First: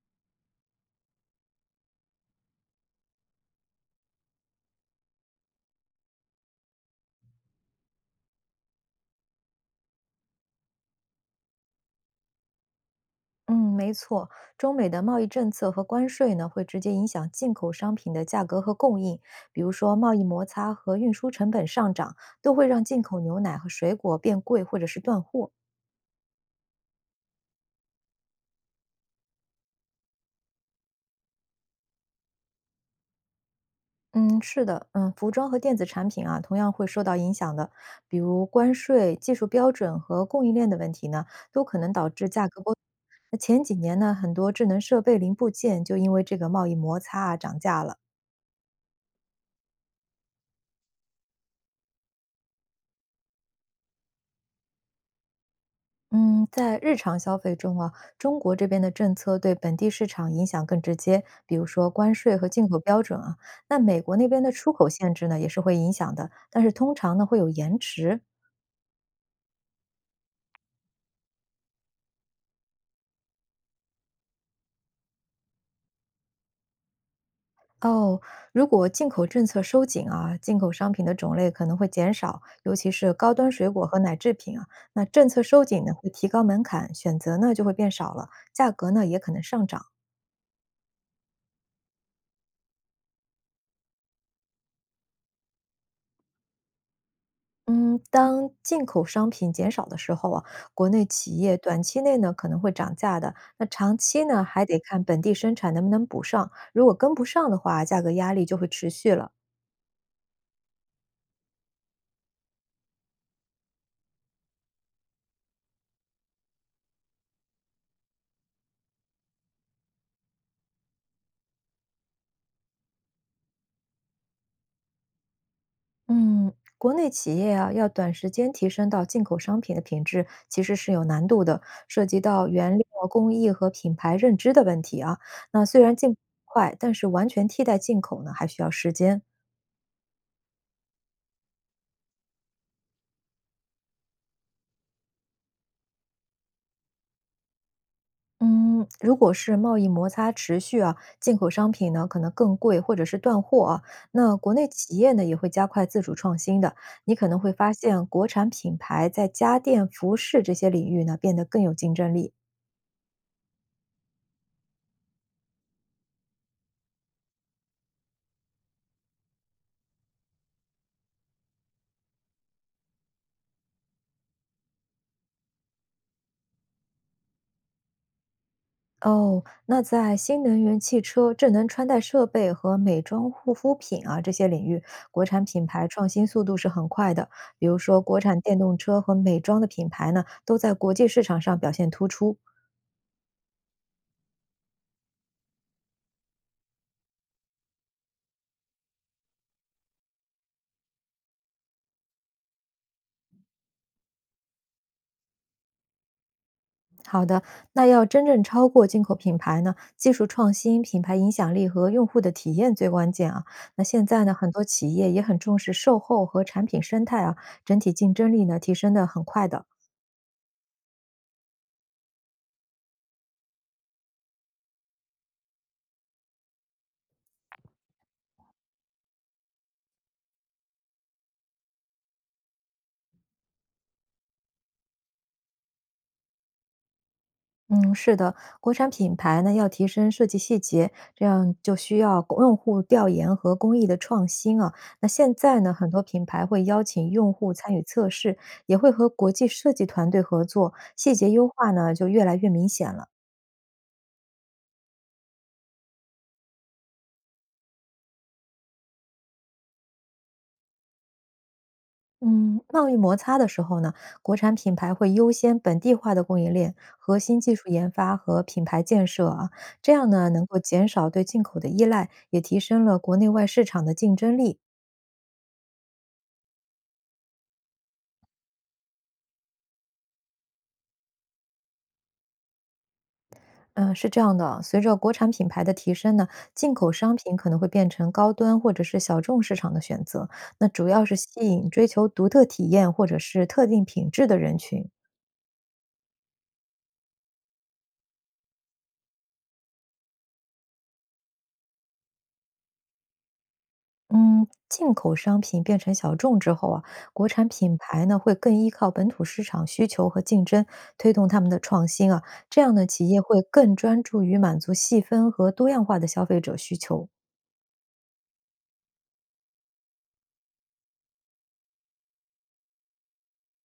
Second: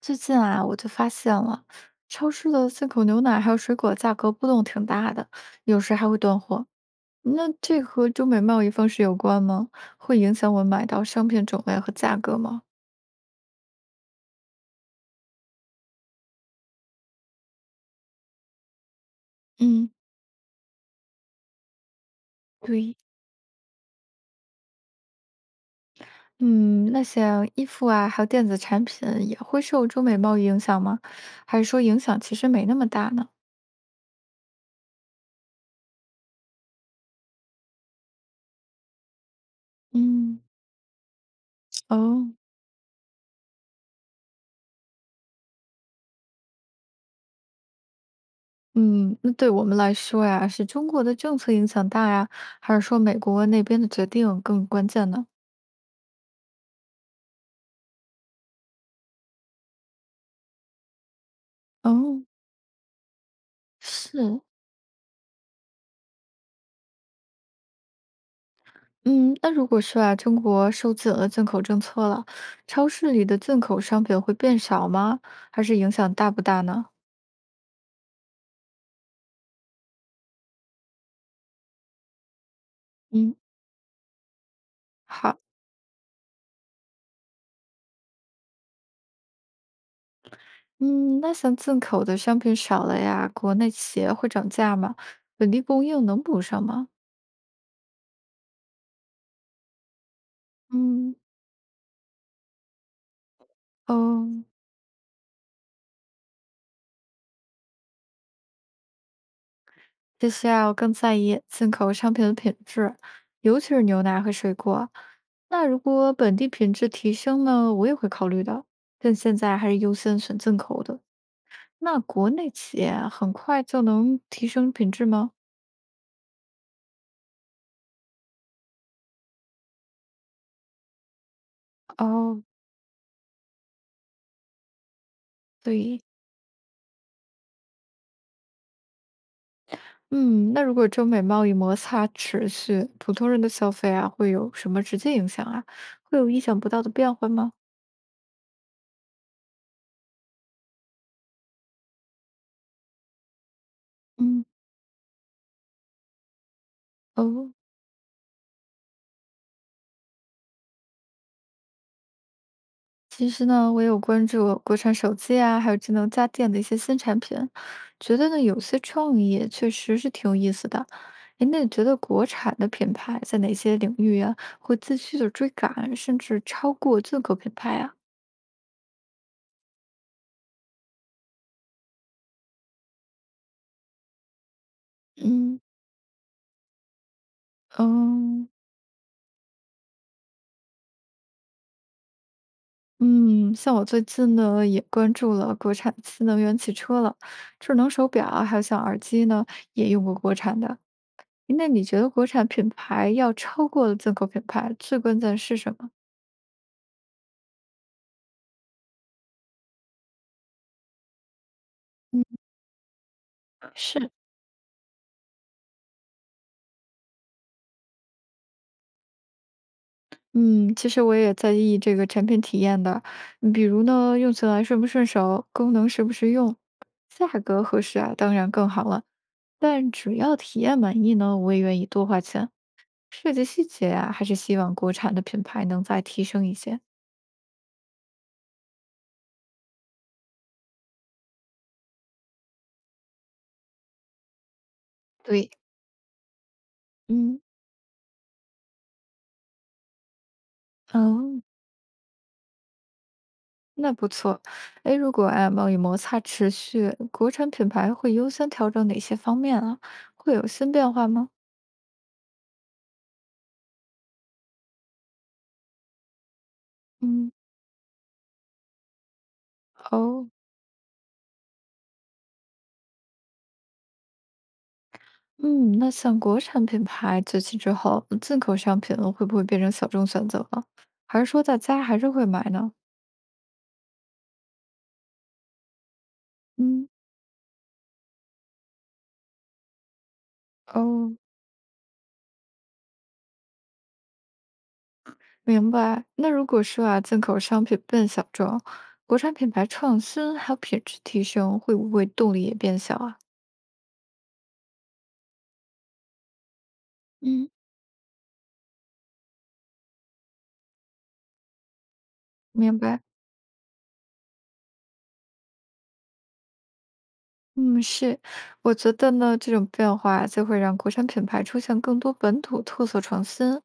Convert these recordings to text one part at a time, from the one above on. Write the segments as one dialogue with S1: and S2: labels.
S1: 最近啊，我就发现了，超市的进口牛奶还有水果价格波动挺大的，有时还会断货。那这和中美贸易方式有关吗？会影响我买到商品种类和价格吗？
S2: 嗯，没错，中美的贸易政策和关税呢，会直接影响进口商品的价格和供应。比如
S1: 嗯
S2: 说，贸易摩擦和运输成本上涨，都会让
S1: 对，
S2: 进口牛奶和水果变贵或者是断货。
S1: 嗯，那像衣服啊，还有电子产品也会受中美贸易影响吗？还是说影响其实没那么大呢？
S2: 嗯，是的，服装和电子产品啊，同样会受到影响的。比如关税、技术标准和
S1: 嗯，
S2: 供应链的问题呢，都可能导致
S1: 哦，
S2: 价格波动。那前几年呢，很多智能设备零部件就因为这个贸易摩擦啊涨价了。
S1: 嗯，那对我们来说呀，是中国的政策影响大呀，还是说美国那边的决定更关键呢？
S2: 嗯，在日常消费中啊，中国这边的政策对本地市场影响更直接，比如说关
S1: 哦。
S2: 税和进口标准啊。那美国那
S1: 是，
S2: 边的出口限制呢，也是会影响的，但是通常呢会有延迟。
S1: 嗯，那如果说啊，中国收紧了进口政策了，超市里的进口商品会变少吗？还是影响大不大呢？
S2: 哦，如果进口政策收紧啊，进口商品的种类可能会减少，尤其是高
S1: 嗯，
S2: 端水果和奶制品啊。那政
S1: 好，
S2: 策收紧呢，会提高门槛，选择呢就会变少了，价格呢也可能上涨。
S1: 嗯，那像进口的商品少了呀，国内企业会涨价吗？本地供应能补上吗？
S2: 嗯，当进口商品减少的时候啊，国内
S1: 嗯，
S2: 企业短期内呢可能会涨价的，那长期
S1: 哦，
S2: 呢还得看本地生产能不能补上，如果跟不上的话，价格压力就会持续了。
S1: 其实啊，我更在意进口商品的品质，尤其是牛奶和水果。那如果本地品质提升呢，我也会考虑的，但现在还是优先选进口的。那国内企业啊很快就能提升品质吗？
S2: 嗯，国内企业啊要短时间提升到进口商品的品质，其实是有难度的，涉及
S1: 哦，
S2: 到原料、工艺和品牌认知的问题啊。那虽然
S1: 对，
S2: 进步快，但是完全替代进口呢还需要时间。
S1: 嗯，那如果中美贸易摩擦持续，普通人的消费啊，会有什么直接影响啊？会有意想不到的变化吗？
S2: 嗯，如果是贸易摩擦持续啊，进口商品呢可能更贵，或者是断货啊，那
S1: 嗯，
S2: 国内企业呢也会加快自主创新的。你可能
S1: 哦，
S2: 会发现，国产品牌在家电、服饰这些领域呢变得更有竞争力。
S1: 其实呢，我有关注国产手机啊，还有智能家电的一些新产品，觉得呢有些创意确实是挺有意思的。哎，那你觉得国产的品牌在哪些领域啊，会继续的追赶，甚至超过进口品牌啊？
S2: 哦，那在新能源汽车、智能穿戴设备和美妆护肤品啊这些领域，国产
S1: 嗯。
S2: 品牌创新速度是很快的。比如说，国产
S1: 嗯
S2: 电动车和美妆的品牌呢，都在国际市场上表现突出。
S1: 嗯，像我最近呢也关注了国产新能源汽车了，智能手表啊还有像耳机呢也用过国产的。那你觉得国产品牌要超过进口品牌，最关键是什么？
S2: 好的，那要真正超过进口品牌呢，技术创新、品牌影响力和用户
S1: 嗯
S2: 的体验最关键啊。那现
S1: 是，
S2: 在呢，很多企业也很重视售后和产品生态啊，整体竞争力呢提升的很快的。
S1: 嗯，其实我也在意这个产品体验的，比如呢，用起来顺不顺手，功能实不实用，价格合适啊，当然更好了。但只要体验满意呢，我也愿意多花钱。设计细节啊，还是希望国产的品牌能再提升一些。
S2: 嗯，是的，国产品牌呢要提升设计细节，这样就需要用户调研和工艺的创新啊。那现
S1: 对，
S2: 在呢，很多品牌会邀请用
S1: 嗯，
S2: 户参与测试，也会和国际设计团队合作，细节
S1: 哦，
S2: 优化呢就越来越明显了。
S1: 那不错。哎，如果啊贸易摩擦持续，国产品牌会优先调整哪些方面啊？会有新变化吗？
S2: 嗯，贸易摩擦的时候呢，国产品牌会优先本地化的供应链核
S1: 嗯，
S2: 心技术研发和品牌建设啊，这样呢
S1: 哦，
S2: 能够减少对进口的依赖，也提升了国内外市场的竞争力。
S1: 嗯，那像国产品牌崛起之后，进口商品会不会变成小众选择了？还是说大家还是会买呢？
S2: 嗯，是这样的，随着国产品牌的提升呢，进
S1: 嗯，
S2: 口商品可能会变成高端或者是小众市场的选择，那主要是
S1: 哦。
S2: 吸引追求独特体验或者是特定品质的人群。
S1: 明白。那如果说啊，进口商品变小众，国产品牌创新还有品质提升，会不会动力也变小啊？
S2: 嗯，进口商品变成小众之后啊，国产
S1: 嗯，
S2: 品牌呢会更依靠本土市场需求和竞争，推动他们的创新啊。这样
S1: 明
S2: 呢，
S1: 白。
S2: 企业会更专注于满足细分和多样化的消费者需求。
S1: 嗯，是，我觉得呢，这种变化就会让国产品牌出现更多本土特色创新，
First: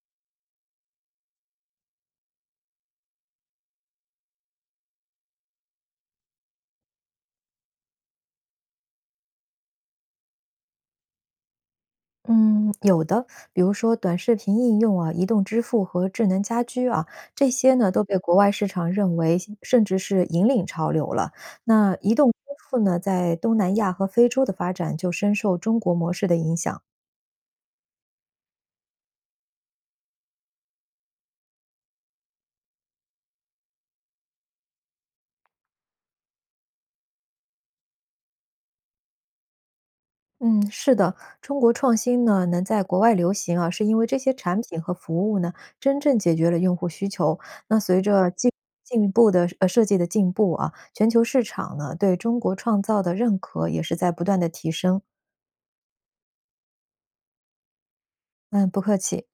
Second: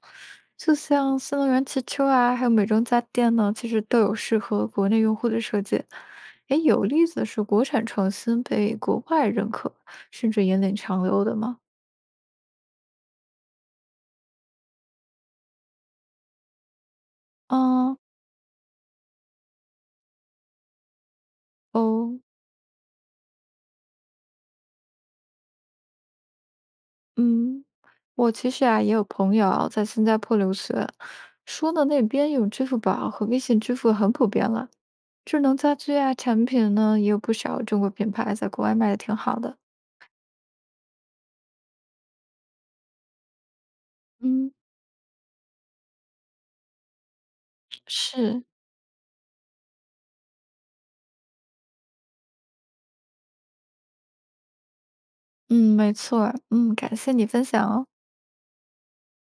S1: 就像新能源汽车啊，还有美妆家电呢，其实都有适合国内用户的设计。诶，有例子是国产创新被国外认可，甚至引领潮流的吗？
S2: 嗯，有的，比如说短视频应用啊、移动支付和智能家居啊，这些呢
S1: 嗯，
S2: 都被国外市场认为甚至是引领潮流了。那移
S1: 哦。
S2: 动支付呢，在东南亚和非洲的发展就深受中国模式的影响。
S1: 嗯，我其实啊也有朋友啊在新加坡留学，说的那边用支付宝和微信支付很普遍了。智能家居啊，产品呢也有不少中国品牌在国外卖的挺好的。
S2: 嗯，是的，中国创新呢能在国外流行啊，是因为这些
S1: 嗯，
S2: 产品和服务呢真正解决了用户需求。那随着
S1: 是，
S2: 进步的设计的进步啊，全球市场呢对中国创造的认可也是在不断的提升。
S1: 嗯，没错儿感谢你分享哦。
S2: 嗯，不客气。